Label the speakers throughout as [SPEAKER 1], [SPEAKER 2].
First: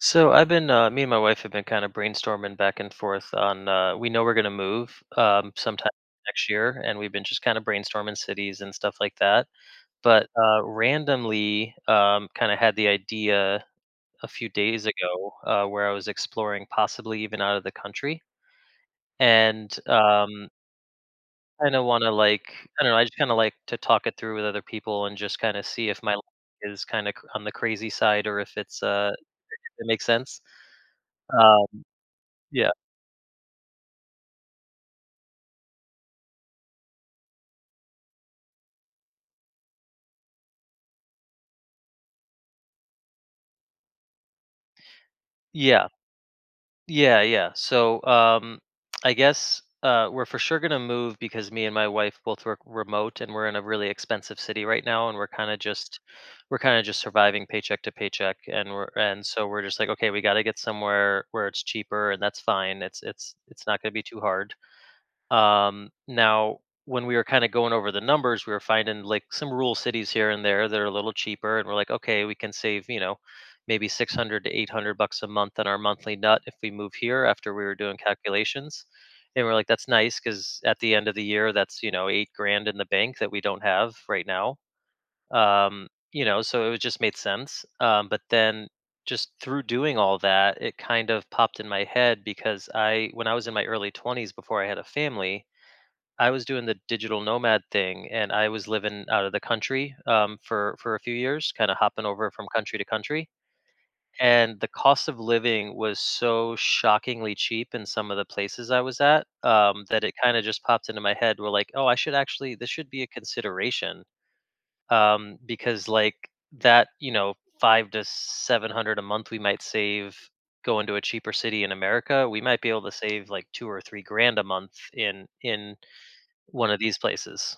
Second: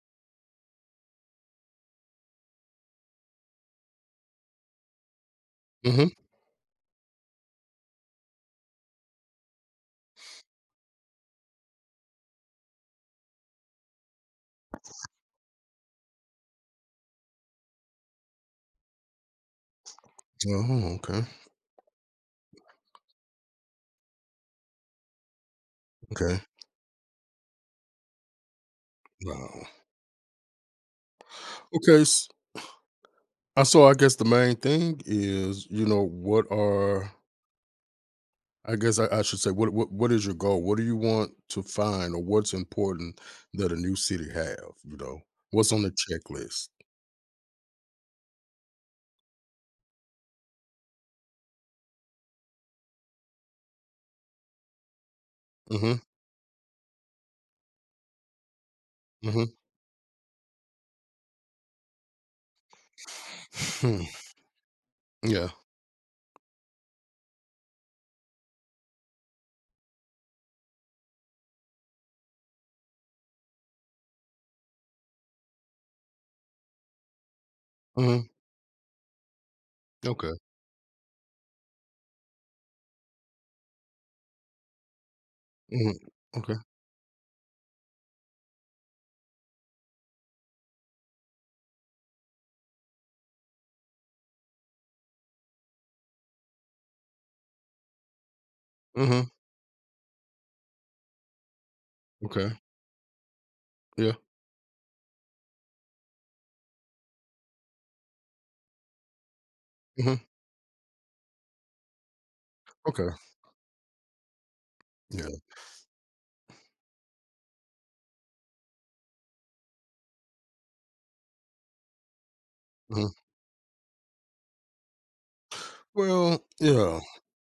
[SPEAKER 1] So me and my wife have been kind of brainstorming back and forth on. We know we're going to move, sometime
[SPEAKER 2] Mhm.
[SPEAKER 1] next year, and we've been just kind of brainstorming cities and stuff like that. But randomly, kind of had the idea a few days ago, where I was exploring possibly even out of the country. And,
[SPEAKER 2] Oh, okay.
[SPEAKER 1] kind of want to, like, I don't know, I just kind of like to talk it through with other people and just kind of see if my life
[SPEAKER 2] Okay.
[SPEAKER 1] is kind of on the crazy side, or if it's
[SPEAKER 2] Wow.
[SPEAKER 1] if it makes sense. Um,
[SPEAKER 2] Okay. s-
[SPEAKER 1] yeah.
[SPEAKER 2] uh, So I guess the main thing is, you know, what are I guess I should say what is your goal? What do you want to find or what's important that a new city have? You know, what's on
[SPEAKER 1] Yeah,
[SPEAKER 2] the checklist?
[SPEAKER 1] yeah, yeah. So, I guess, we're for sure gonna move, because me and my wife both work remote, and we're in a really expensive city right now, and we're kind of
[SPEAKER 2] Mm-hmm.
[SPEAKER 1] just, we're kind of just surviving paycheck to paycheck, and we're and
[SPEAKER 2] Mm-hmm.
[SPEAKER 1] so we're just like, okay, we got to get somewhere where it's cheaper, and that's fine. It's it's it's not gonna be
[SPEAKER 2] Hmm.
[SPEAKER 1] too hard.
[SPEAKER 2] Yeah.
[SPEAKER 1] Now, when we were kind of going over the numbers, we were finding like some rural cities here and there that are a little cheaper, and we're like, okay, we can save, maybe 600 to 800 bucks a month on our monthly nut if we move here after we were doing
[SPEAKER 2] Mm-hmm.
[SPEAKER 1] calculations. And we're like, that's nice,
[SPEAKER 2] Okay.
[SPEAKER 1] because at the end of the year, that's 8 grand in the bank that we don't have right now.
[SPEAKER 2] Mm-hmm. Okay.
[SPEAKER 1] So just made sense. But then just through doing all that, it kind of popped in my head because, when I was in my early 20s before I had a family, I was doing the digital nomad thing, and I was living
[SPEAKER 2] Mm-hmm.
[SPEAKER 1] out of the country, for a few years, kind of hopping over from
[SPEAKER 2] Okay.
[SPEAKER 1] country to country.
[SPEAKER 2] Yeah.
[SPEAKER 1] And the cost of living was so shockingly cheap in some of the places I was at, that it
[SPEAKER 2] Mm-hmm.
[SPEAKER 1] kind of just popped into my head. We're like, oh, I should actually this should be a
[SPEAKER 2] Okay.
[SPEAKER 1] consideration,
[SPEAKER 2] Yeah.
[SPEAKER 1] because, like, that, five to seven hundred a month we might save going to a cheaper city in America. We might be able to
[SPEAKER 2] Mhm.
[SPEAKER 1] save like 2 or 3 grand a month in
[SPEAKER 2] Well,
[SPEAKER 1] one of these
[SPEAKER 2] yeah.
[SPEAKER 1] places.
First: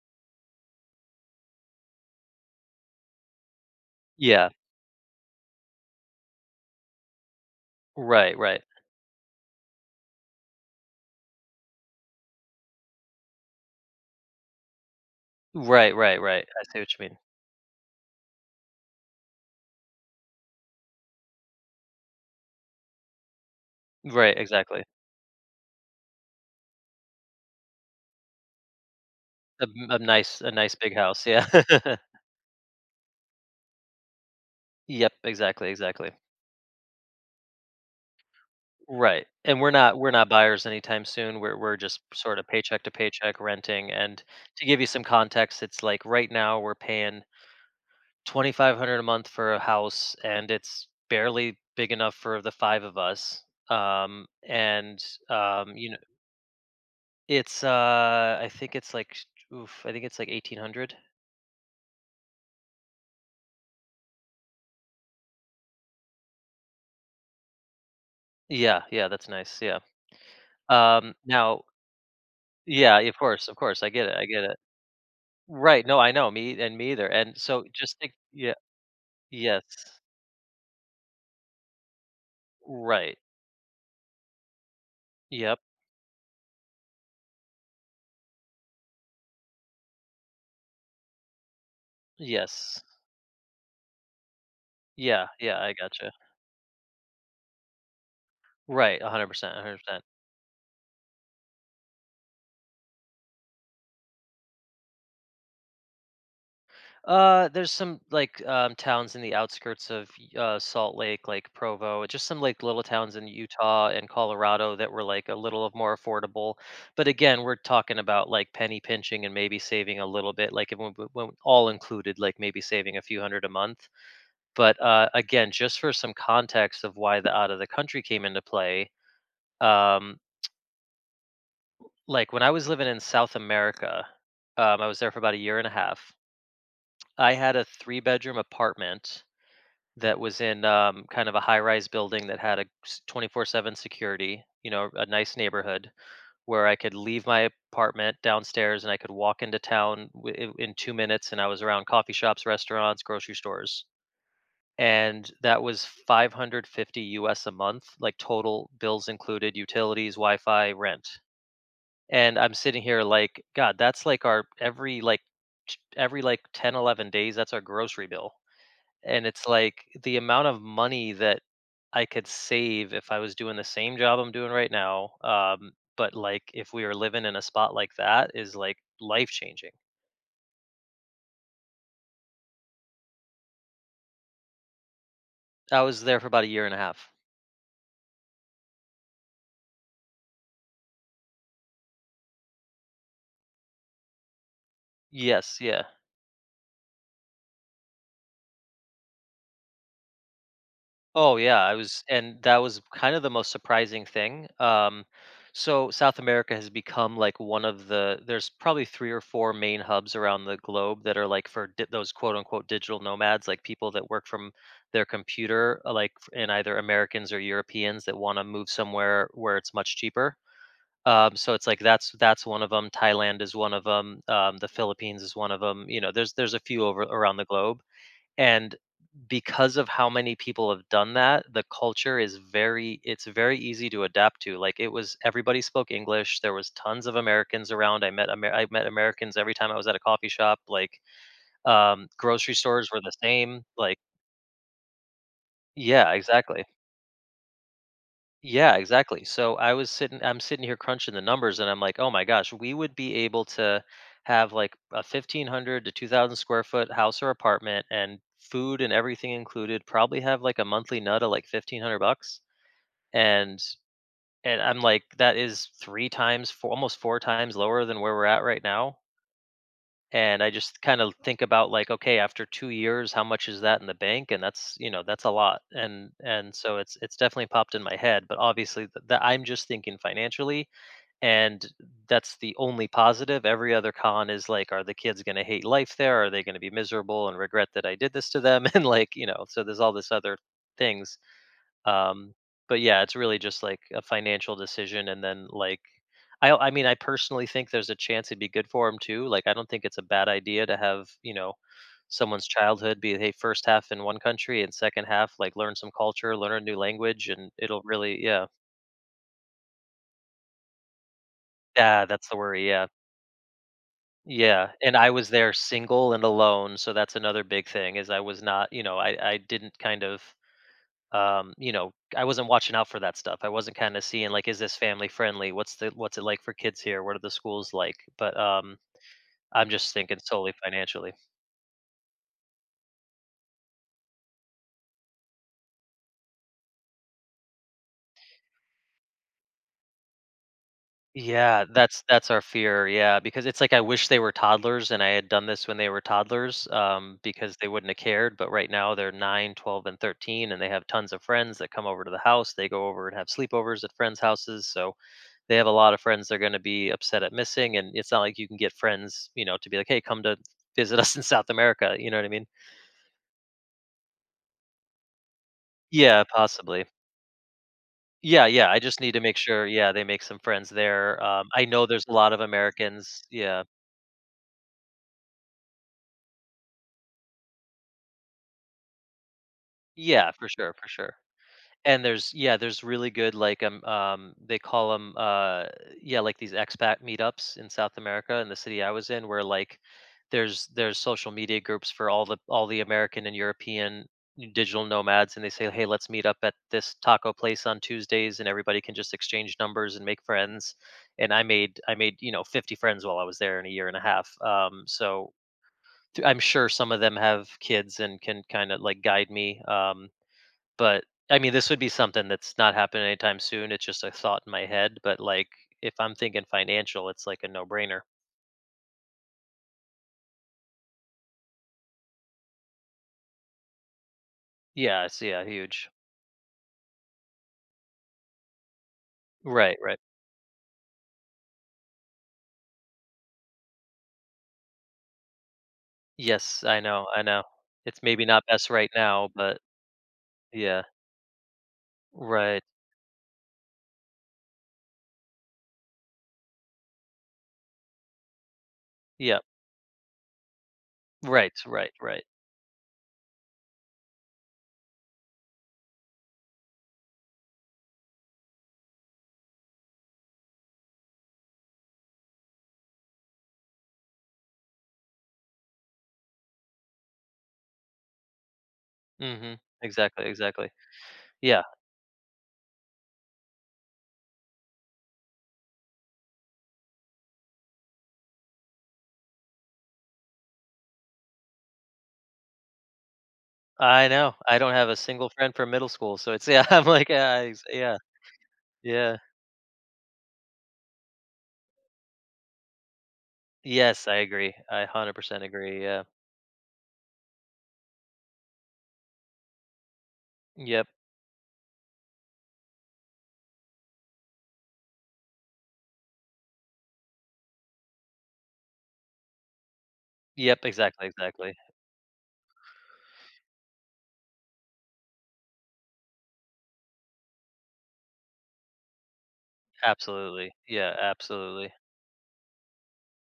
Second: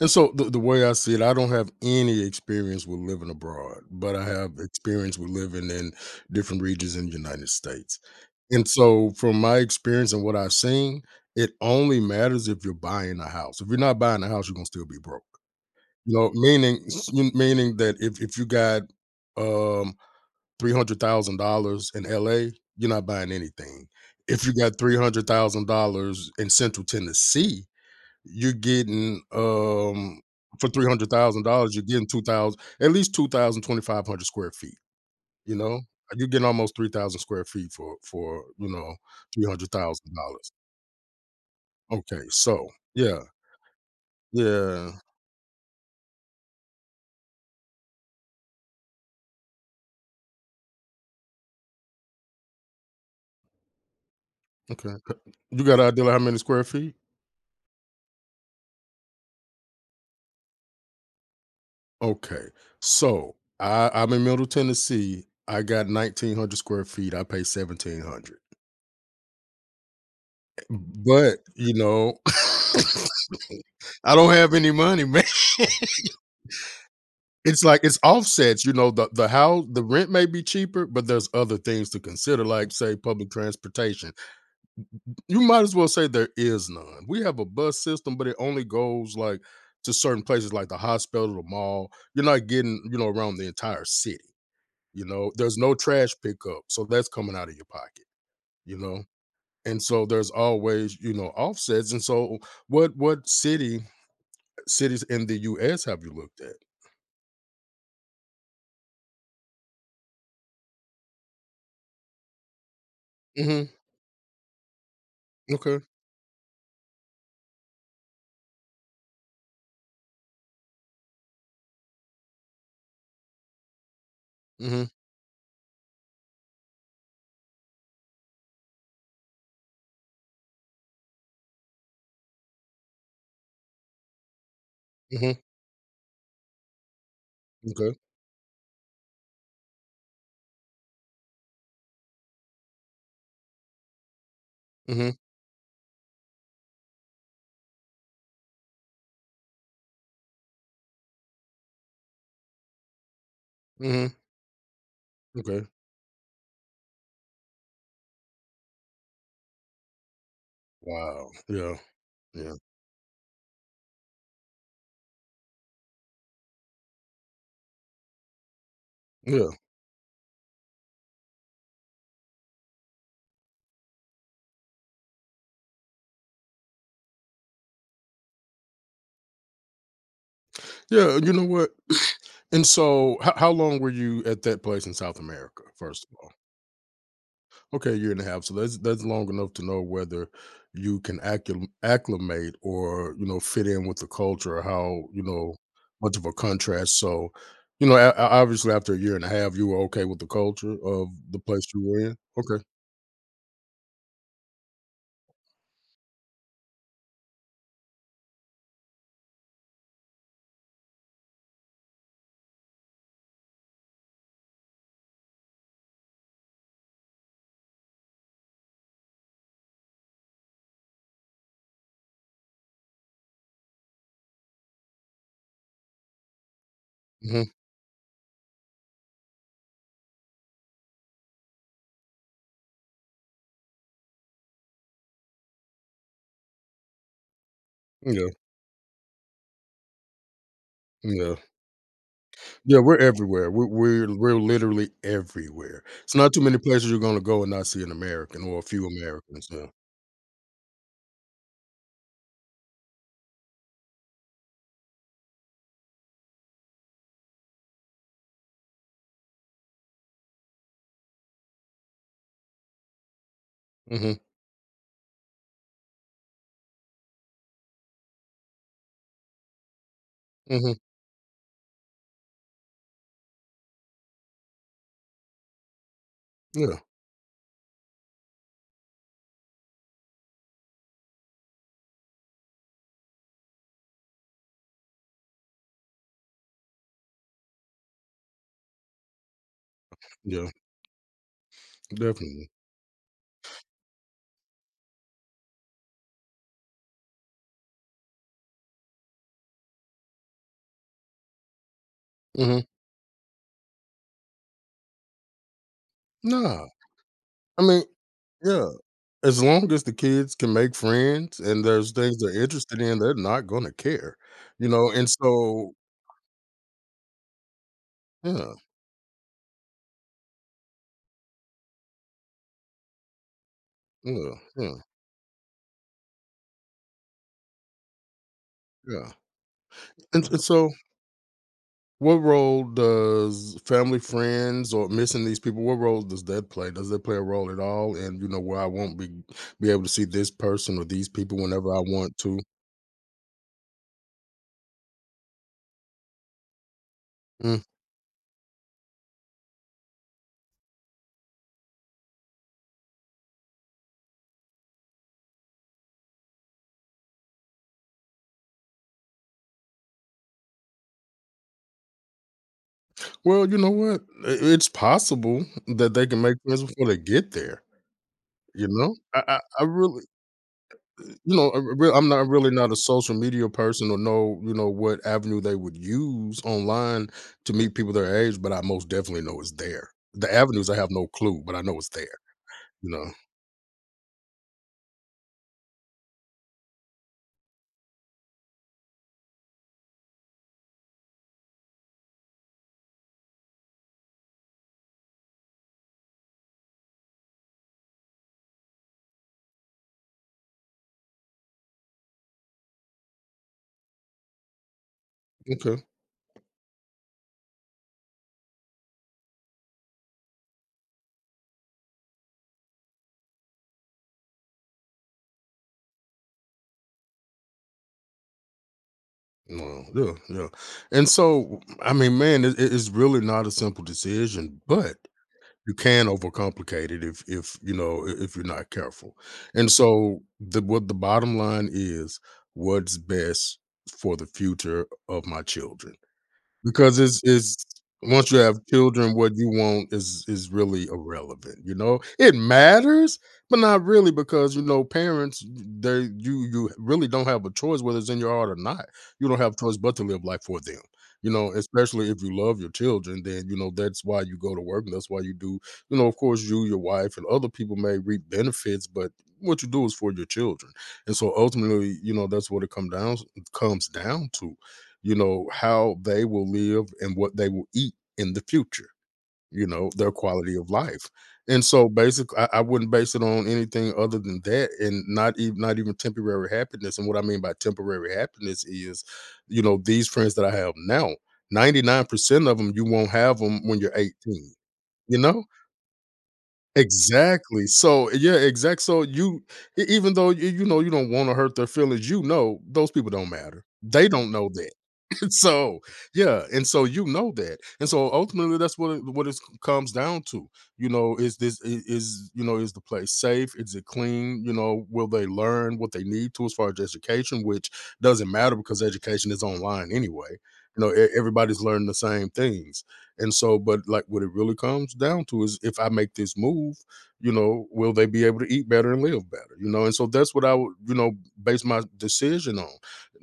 [SPEAKER 2] And so the way I see it, I don't have any experience with living abroad, but I
[SPEAKER 1] Yeah.
[SPEAKER 2] have experience with living in different regions in the United States.
[SPEAKER 1] Right, right.
[SPEAKER 2] And so from my experience and what I've seen, it only matters if you're buying a house. If you're not buying a house, you're gonna still be broke.
[SPEAKER 1] Right,
[SPEAKER 2] You
[SPEAKER 1] right,
[SPEAKER 2] know,
[SPEAKER 1] right. I see
[SPEAKER 2] meaning
[SPEAKER 1] what you
[SPEAKER 2] s-
[SPEAKER 1] mean.
[SPEAKER 2] m- meaning that if you got um $300,000 in LA, you're not buying anything.
[SPEAKER 1] Right,
[SPEAKER 2] If you got
[SPEAKER 1] exactly.
[SPEAKER 2] $300,000 in Central Tennessee, you're getting
[SPEAKER 1] A a nice a
[SPEAKER 2] for
[SPEAKER 1] nice
[SPEAKER 2] three
[SPEAKER 1] big
[SPEAKER 2] hundred
[SPEAKER 1] house,
[SPEAKER 2] thousand
[SPEAKER 1] yeah.
[SPEAKER 2] dollars, you're getting two thousand at least 2,025 hundred square feet.
[SPEAKER 1] Yep,
[SPEAKER 2] You
[SPEAKER 1] exactly,
[SPEAKER 2] know,
[SPEAKER 1] exactly.
[SPEAKER 2] you're getting almost 3,000 square feet for you know
[SPEAKER 1] Right,
[SPEAKER 2] three
[SPEAKER 1] and
[SPEAKER 2] hundred
[SPEAKER 1] we're not we're
[SPEAKER 2] thousand
[SPEAKER 1] not
[SPEAKER 2] dollars.
[SPEAKER 1] buyers anytime soon. We're just
[SPEAKER 2] Okay,
[SPEAKER 1] sort of
[SPEAKER 2] so
[SPEAKER 1] paycheck to
[SPEAKER 2] yeah,
[SPEAKER 1] paycheck renting, and to give you
[SPEAKER 2] yeah,
[SPEAKER 1] some context, it's like right now we're paying 2,500 a month for a house, and it's barely big enough for the 5 of us,
[SPEAKER 2] okay.
[SPEAKER 1] and,
[SPEAKER 2] You
[SPEAKER 1] um,
[SPEAKER 2] got an
[SPEAKER 1] you know,
[SPEAKER 2] idea of how many square feet?
[SPEAKER 1] I think it's like, 1,800.
[SPEAKER 2] Okay, so I'm in Middle Tennessee. I got 1,900 square feet. I pay 1,700,
[SPEAKER 1] Yeah, yeah, that's nice, yeah.
[SPEAKER 2] but
[SPEAKER 1] Now,
[SPEAKER 2] you know,
[SPEAKER 1] yeah, of course, I get
[SPEAKER 2] I
[SPEAKER 1] it, I
[SPEAKER 2] don't
[SPEAKER 1] get
[SPEAKER 2] have
[SPEAKER 1] it.
[SPEAKER 2] any money, man.
[SPEAKER 1] Right, no, I know, me and me either, and
[SPEAKER 2] It's
[SPEAKER 1] so
[SPEAKER 2] like
[SPEAKER 1] just
[SPEAKER 2] it's
[SPEAKER 1] think, yeah.
[SPEAKER 2] offsets, you know, the
[SPEAKER 1] Yes.
[SPEAKER 2] how the rent may be cheaper, but there's other things to consider, like, say,
[SPEAKER 1] Right.
[SPEAKER 2] public transportation. You
[SPEAKER 1] Yep.
[SPEAKER 2] might as well say there is none. We have a bus system, but it only goes, like, to certain places like the hospital, the mall. You're not
[SPEAKER 1] Yes.
[SPEAKER 2] getting, you know, around the entire city, you
[SPEAKER 1] Yeah,
[SPEAKER 2] know? There's
[SPEAKER 1] yeah,
[SPEAKER 2] no
[SPEAKER 1] I
[SPEAKER 2] trash
[SPEAKER 1] gotcha.
[SPEAKER 2] pickup, so that's coming out of your pocket, you
[SPEAKER 1] Right,
[SPEAKER 2] know?
[SPEAKER 1] 100%,
[SPEAKER 2] And
[SPEAKER 1] 100%.
[SPEAKER 2] so there's always, you know, offsets. And so what city cities in the US have you looked at?
[SPEAKER 1] There's some, like, towns in the outskirts of, Salt Lake, like Provo, just some like little towns in
[SPEAKER 2] Mhm,
[SPEAKER 1] Utah and Colorado that were like a little of
[SPEAKER 2] okay.
[SPEAKER 1] more affordable. But again, we're talking about like penny pinching and maybe saving a little bit, like if we, we- when all included, like maybe saving a few hundred a month. But
[SPEAKER 2] Mhm,
[SPEAKER 1] again, just for some context of why the out of the country came into play, um, like when I was living in South America, I was there for about
[SPEAKER 2] mhm,
[SPEAKER 1] a year and a half. I had a
[SPEAKER 2] okay,
[SPEAKER 1] three-bedroom apartment that was in, kind of a high rise building that had 24/7 security, you know, a
[SPEAKER 2] mhm.
[SPEAKER 1] nice neighborhood where I could leave my apartment downstairs, and I could walk into town in 2 minutes, and I was around coffee shops, restaurants, grocery stores.
[SPEAKER 2] Mhm.
[SPEAKER 1] And that
[SPEAKER 2] Okay.
[SPEAKER 1] was 550 US a month, like total bills included, utilities, Wi-Fi, rent.
[SPEAKER 2] Wow. Yeah.
[SPEAKER 1] And
[SPEAKER 2] Yeah.
[SPEAKER 1] I'm sitting here like, god, that's like our every, like, every like 10, 11 days that's our grocery bill, and it's
[SPEAKER 2] Yeah.
[SPEAKER 1] like the amount of money that I could save if I was doing the same job I'm doing right now. But, like, if we were living in a spot like that is like life changing.
[SPEAKER 2] Yeah. You know what? And so, how long were you at that place in South America?
[SPEAKER 1] I was
[SPEAKER 2] First of
[SPEAKER 1] there for
[SPEAKER 2] all,
[SPEAKER 1] about a year and a half.
[SPEAKER 2] okay, a year and a half. So that's long enough to know whether you can acclimate or you know fit in with the culture. Or how you know
[SPEAKER 1] Yes, yeah.
[SPEAKER 2] much of a contrast. So, you know, obviously after a year and a half, you were okay with the culture of
[SPEAKER 1] Oh
[SPEAKER 2] the
[SPEAKER 1] yeah,
[SPEAKER 2] place
[SPEAKER 1] I
[SPEAKER 2] you were
[SPEAKER 1] was,
[SPEAKER 2] in.
[SPEAKER 1] and that
[SPEAKER 2] Okay.
[SPEAKER 1] was kind of the most surprising thing. So South America has become, like, one of the there's probably three or four main hubs around the globe that are like for, those quote unquote digital nomads, like people that work from their computer, and either Americans or Europeans that want to move somewhere where it's much cheaper. So it's like that's one of them. Thailand is one of them. The Philippines is one of them. You know, there's a few over around the
[SPEAKER 2] Hmm.
[SPEAKER 1] globe. And because of how many people have done that, the culture is very it's very easy to adapt to. Like, it was, everybody spoke English, there was tons of Americans around.
[SPEAKER 2] Yeah.
[SPEAKER 1] I met Americans every time I was at a coffee shop. Like,
[SPEAKER 2] Yeah.
[SPEAKER 1] grocery
[SPEAKER 2] Yeah,
[SPEAKER 1] stores
[SPEAKER 2] we're
[SPEAKER 1] were the
[SPEAKER 2] everywhere.
[SPEAKER 1] same.
[SPEAKER 2] We're
[SPEAKER 1] Like,
[SPEAKER 2] we're we're literally everywhere.
[SPEAKER 1] yeah,
[SPEAKER 2] It's not too many
[SPEAKER 1] exactly.
[SPEAKER 2] places you're gonna go and not see an American or a
[SPEAKER 1] Yeah,
[SPEAKER 2] few
[SPEAKER 1] exactly.
[SPEAKER 2] Americans.
[SPEAKER 1] So
[SPEAKER 2] Yeah.
[SPEAKER 1] I'm sitting here crunching the numbers, and I'm like, oh my gosh, we would be able to have, like, a 1,500 to 2,000 square foot house or apartment, and food and everything included, probably have, like, a monthly nut of like 1,500 bucks. And,
[SPEAKER 2] Mhm.
[SPEAKER 1] and I'm like, that is three times, four, almost four times lower than where we're at right now, and I
[SPEAKER 2] Mhm.
[SPEAKER 1] just kind of think about like, okay, after 2 years, how much is that in the bank? And that's you know that's a lot. And
[SPEAKER 2] Yeah.
[SPEAKER 1] so it's definitely popped in my head. But obviously, that I'm just thinking financially, and that's the only positive. Every other con is like, are the kids going to hate life there? Are they going to be miserable and regret that I did this to them? And, like, so there's all this other
[SPEAKER 2] Yeah.
[SPEAKER 1] things. Um,
[SPEAKER 2] Definitely.
[SPEAKER 1] but yeah, it's really just like a financial decision, and then like, I mean, I personally think there's a chance it'd be good for him too. Like, I don't think it's a bad idea to have, someone's
[SPEAKER 2] Mhm.
[SPEAKER 1] childhood be, hey, first half in one country and second half, like, learn some culture, learn a
[SPEAKER 2] Nah.
[SPEAKER 1] new language, and
[SPEAKER 2] I
[SPEAKER 1] it'll
[SPEAKER 2] mean,
[SPEAKER 1] really, yeah.
[SPEAKER 2] yeah. As long as the kids can make friends and there's
[SPEAKER 1] Yeah,
[SPEAKER 2] things
[SPEAKER 1] that's the
[SPEAKER 2] they're
[SPEAKER 1] worry.
[SPEAKER 2] interested
[SPEAKER 1] Yeah.
[SPEAKER 2] in, they're not gonna care, you
[SPEAKER 1] Yeah.
[SPEAKER 2] know.
[SPEAKER 1] And
[SPEAKER 2] And
[SPEAKER 1] I was there
[SPEAKER 2] so,
[SPEAKER 1] single and alone. So that's another big thing is I was
[SPEAKER 2] yeah,
[SPEAKER 1] not, I didn't kind of, I wasn't watching out for that stuff. I wasn't kind of seeing
[SPEAKER 2] yeah,
[SPEAKER 1] like, is this
[SPEAKER 2] yeah,
[SPEAKER 1] family friendly? What's it like for kids here? What are the schools like? But,
[SPEAKER 2] yeah.
[SPEAKER 1] I'm just thinking
[SPEAKER 2] And
[SPEAKER 1] solely
[SPEAKER 2] so,
[SPEAKER 1] financially.
[SPEAKER 2] what role does family, friends, or missing these people, what role does that play? Does that play a role at all? And, you know, where I won't be able to see this person or these people
[SPEAKER 1] Yeah,
[SPEAKER 2] whenever I
[SPEAKER 1] that's
[SPEAKER 2] want
[SPEAKER 1] that's
[SPEAKER 2] to?
[SPEAKER 1] our fear. Yeah, because it's like I wish they were toddlers and I had done this when they were toddlers, because
[SPEAKER 2] Mm,
[SPEAKER 1] they wouldn't have cared. But right now they're nine, 12, and 13, and they have tons of friends that come over to the house. They go over and have sleepovers at friends' houses. So they have a lot of friends they're going to be upset at missing. And it's not like you can get friends, to be like, hey, come to visit us in South America. You know what I mean?
[SPEAKER 2] well, you know what? I it's possible that they
[SPEAKER 1] Yeah,
[SPEAKER 2] can make friends
[SPEAKER 1] possibly.
[SPEAKER 2] before they get there,
[SPEAKER 1] Yeah,
[SPEAKER 2] you
[SPEAKER 1] yeah. I
[SPEAKER 2] know?
[SPEAKER 1] just need to
[SPEAKER 2] I
[SPEAKER 1] make
[SPEAKER 2] I I
[SPEAKER 1] sure, yeah, they
[SPEAKER 2] really
[SPEAKER 1] make some friends there.
[SPEAKER 2] you know,
[SPEAKER 1] I know there's
[SPEAKER 2] I'm
[SPEAKER 1] a
[SPEAKER 2] not
[SPEAKER 1] lot of
[SPEAKER 2] really not a social
[SPEAKER 1] Americans.
[SPEAKER 2] media
[SPEAKER 1] Yeah,
[SPEAKER 2] person or know, you know, what avenue they would use online to meet people their age, but I most definitely know it's there.
[SPEAKER 1] yeah,
[SPEAKER 2] The
[SPEAKER 1] for
[SPEAKER 2] avenues,
[SPEAKER 1] sure,
[SPEAKER 2] I
[SPEAKER 1] for
[SPEAKER 2] have no
[SPEAKER 1] sure.
[SPEAKER 2] clue, but I know it's
[SPEAKER 1] And
[SPEAKER 2] there,
[SPEAKER 1] there's
[SPEAKER 2] you
[SPEAKER 1] really
[SPEAKER 2] know?
[SPEAKER 1] good, like, they call them, yeah, like, these expat meetups in South America in the city I was in, where, like, there's social media groups for all the American and European digital nomads, and they say, hey, let's meet up at this taco place on Tuesdays, and everybody can just exchange numbers and make friends. And I made, 50 friends while I was there in a year and a half. So
[SPEAKER 2] Okay.
[SPEAKER 1] I'm sure some of them have kids and can kind of like guide me, but, I mean, this would be something that's not happening anytime soon, it's just a thought in my head, but, like, if I'm thinking financial, it's like a no-brainer.
[SPEAKER 2] Well, yeah, yeah. And so, I mean, man, it's really not a simple decision,
[SPEAKER 1] Yes,
[SPEAKER 2] but
[SPEAKER 1] yeah, it's yeah,
[SPEAKER 2] you
[SPEAKER 1] huge.
[SPEAKER 2] can overcomplicate it if you know, if you're not careful. And
[SPEAKER 1] Right, right.
[SPEAKER 2] so, the bottom line is, what's best for the future of my children.
[SPEAKER 1] Yes, I
[SPEAKER 2] Because
[SPEAKER 1] know, I know.
[SPEAKER 2] it's
[SPEAKER 1] It's maybe
[SPEAKER 2] once you
[SPEAKER 1] not
[SPEAKER 2] have
[SPEAKER 1] best right
[SPEAKER 2] children,
[SPEAKER 1] now,
[SPEAKER 2] what you
[SPEAKER 1] but
[SPEAKER 2] want is
[SPEAKER 1] yeah.
[SPEAKER 2] really irrelevant, you know? It
[SPEAKER 1] Right.
[SPEAKER 2] matters, but not really because, you know, parents, they you you really don't have a choice whether it's in your heart or not. You
[SPEAKER 1] Yeah.
[SPEAKER 2] don't have a choice but to live life for them. You
[SPEAKER 1] Right,
[SPEAKER 2] know,
[SPEAKER 1] right,
[SPEAKER 2] especially if
[SPEAKER 1] right.
[SPEAKER 2] you love your children, then you know that's why you go to work and that's why you do. You know, of course, you, your wife, and other people may reap benefits, but what you do is for your children, and so ultimately, you know, that's what it comes down to you know, how they will live and what they will eat in the future,
[SPEAKER 1] Mhm.
[SPEAKER 2] you know, their
[SPEAKER 1] Exactly,
[SPEAKER 2] quality
[SPEAKER 1] exactly.
[SPEAKER 2] of life.
[SPEAKER 1] Yeah,
[SPEAKER 2] And so basically I wouldn't base it on anything other than that and not even temporary happiness. And what I mean by temporary happiness is, you know, these friends that I have now, 99% of them you won't have them when you're
[SPEAKER 1] I know.
[SPEAKER 2] 18,
[SPEAKER 1] I don't have a
[SPEAKER 2] you
[SPEAKER 1] single
[SPEAKER 2] know?
[SPEAKER 1] friend from middle school, so it's yeah, I'm like, yeah, ex
[SPEAKER 2] Exactly.
[SPEAKER 1] yeah,
[SPEAKER 2] So yeah, exact. So
[SPEAKER 1] yeah.
[SPEAKER 2] you even though you know you don't want to hurt their feelings, you know those people don't matter.
[SPEAKER 1] Yes,
[SPEAKER 2] They
[SPEAKER 1] I
[SPEAKER 2] don't know
[SPEAKER 1] agree.
[SPEAKER 2] that.
[SPEAKER 1] I 100%
[SPEAKER 2] So
[SPEAKER 1] agree, yeah.
[SPEAKER 2] yeah and so you know that and so ultimately that's what it comes down to
[SPEAKER 1] Yep,
[SPEAKER 2] you know is this I- is you know is the place safe is it clean you know will they learn what they need to as far as education which doesn't matter because education is online anyway
[SPEAKER 1] yep,
[SPEAKER 2] you know
[SPEAKER 1] exactly, exactly.
[SPEAKER 2] everybody's learning the same things and so but like what it really comes down to is if I make this move you know will they be able to eat better and live better you know and so that's what
[SPEAKER 1] Absolutely.
[SPEAKER 2] I would
[SPEAKER 1] Yeah,
[SPEAKER 2] you know base
[SPEAKER 1] absolutely.
[SPEAKER 2] my decision on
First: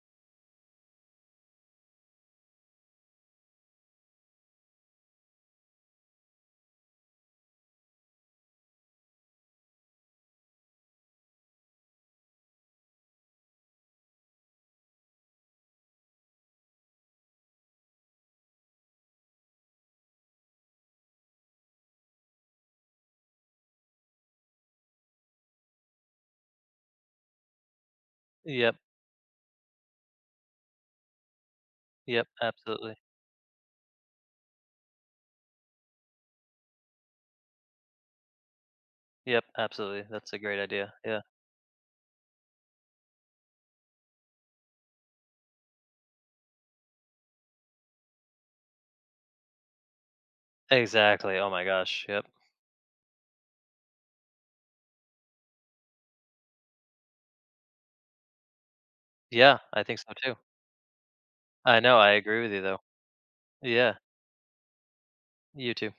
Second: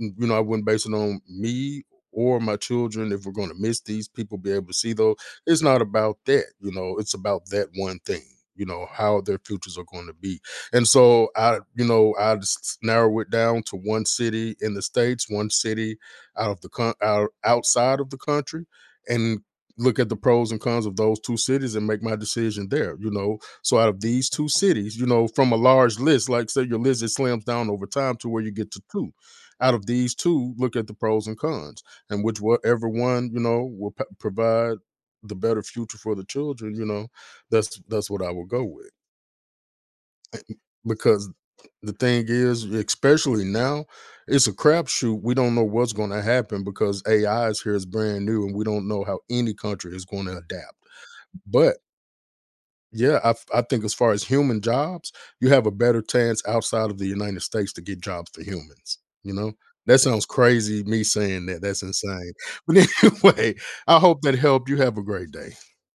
[SPEAKER 2] you know, I wouldn't base it on me or my children, if we're going to miss these people, be able to see those. It's not about that, you know, it's about that one thing, you know, how their futures are going to be. And so I, you know, I just narrow it down to one city in the States, one city outside of the country, and look at the pros and cons of those two cities and make my decision there, you know. So out of these two cities, you know, from a large list, like say your list, it slams down over time to where you get
[SPEAKER 1] Yep,
[SPEAKER 2] to two. Out of these two, look at the pros and cons and
[SPEAKER 1] yep,
[SPEAKER 2] which whatever
[SPEAKER 1] absolutely.
[SPEAKER 2] one you know will provide the better future for the children you know that's what I will go with
[SPEAKER 1] Yep, absolutely. That's a great idea. Yeah.
[SPEAKER 2] because the thing is especially now it's a crapshoot we don't know what's going to happen because ai is here is brand new and we don't know how any country is going to adapt.
[SPEAKER 1] Exactly. Oh my
[SPEAKER 2] But.
[SPEAKER 1] gosh. Yep.
[SPEAKER 2] Yeah, I, I think as far as human jobs, you have a better chance outside of the United States to get jobs for humans. You know,
[SPEAKER 1] Yeah, I think
[SPEAKER 2] that
[SPEAKER 1] so
[SPEAKER 2] sounds
[SPEAKER 1] too.
[SPEAKER 2] crazy. Me saying that,
[SPEAKER 1] I
[SPEAKER 2] that's
[SPEAKER 1] know. I
[SPEAKER 2] insane.
[SPEAKER 1] agree with you
[SPEAKER 2] But
[SPEAKER 1] though.
[SPEAKER 2] anyway,
[SPEAKER 1] Yeah.
[SPEAKER 2] I hope that helped. You have a great day.
[SPEAKER 1] You too.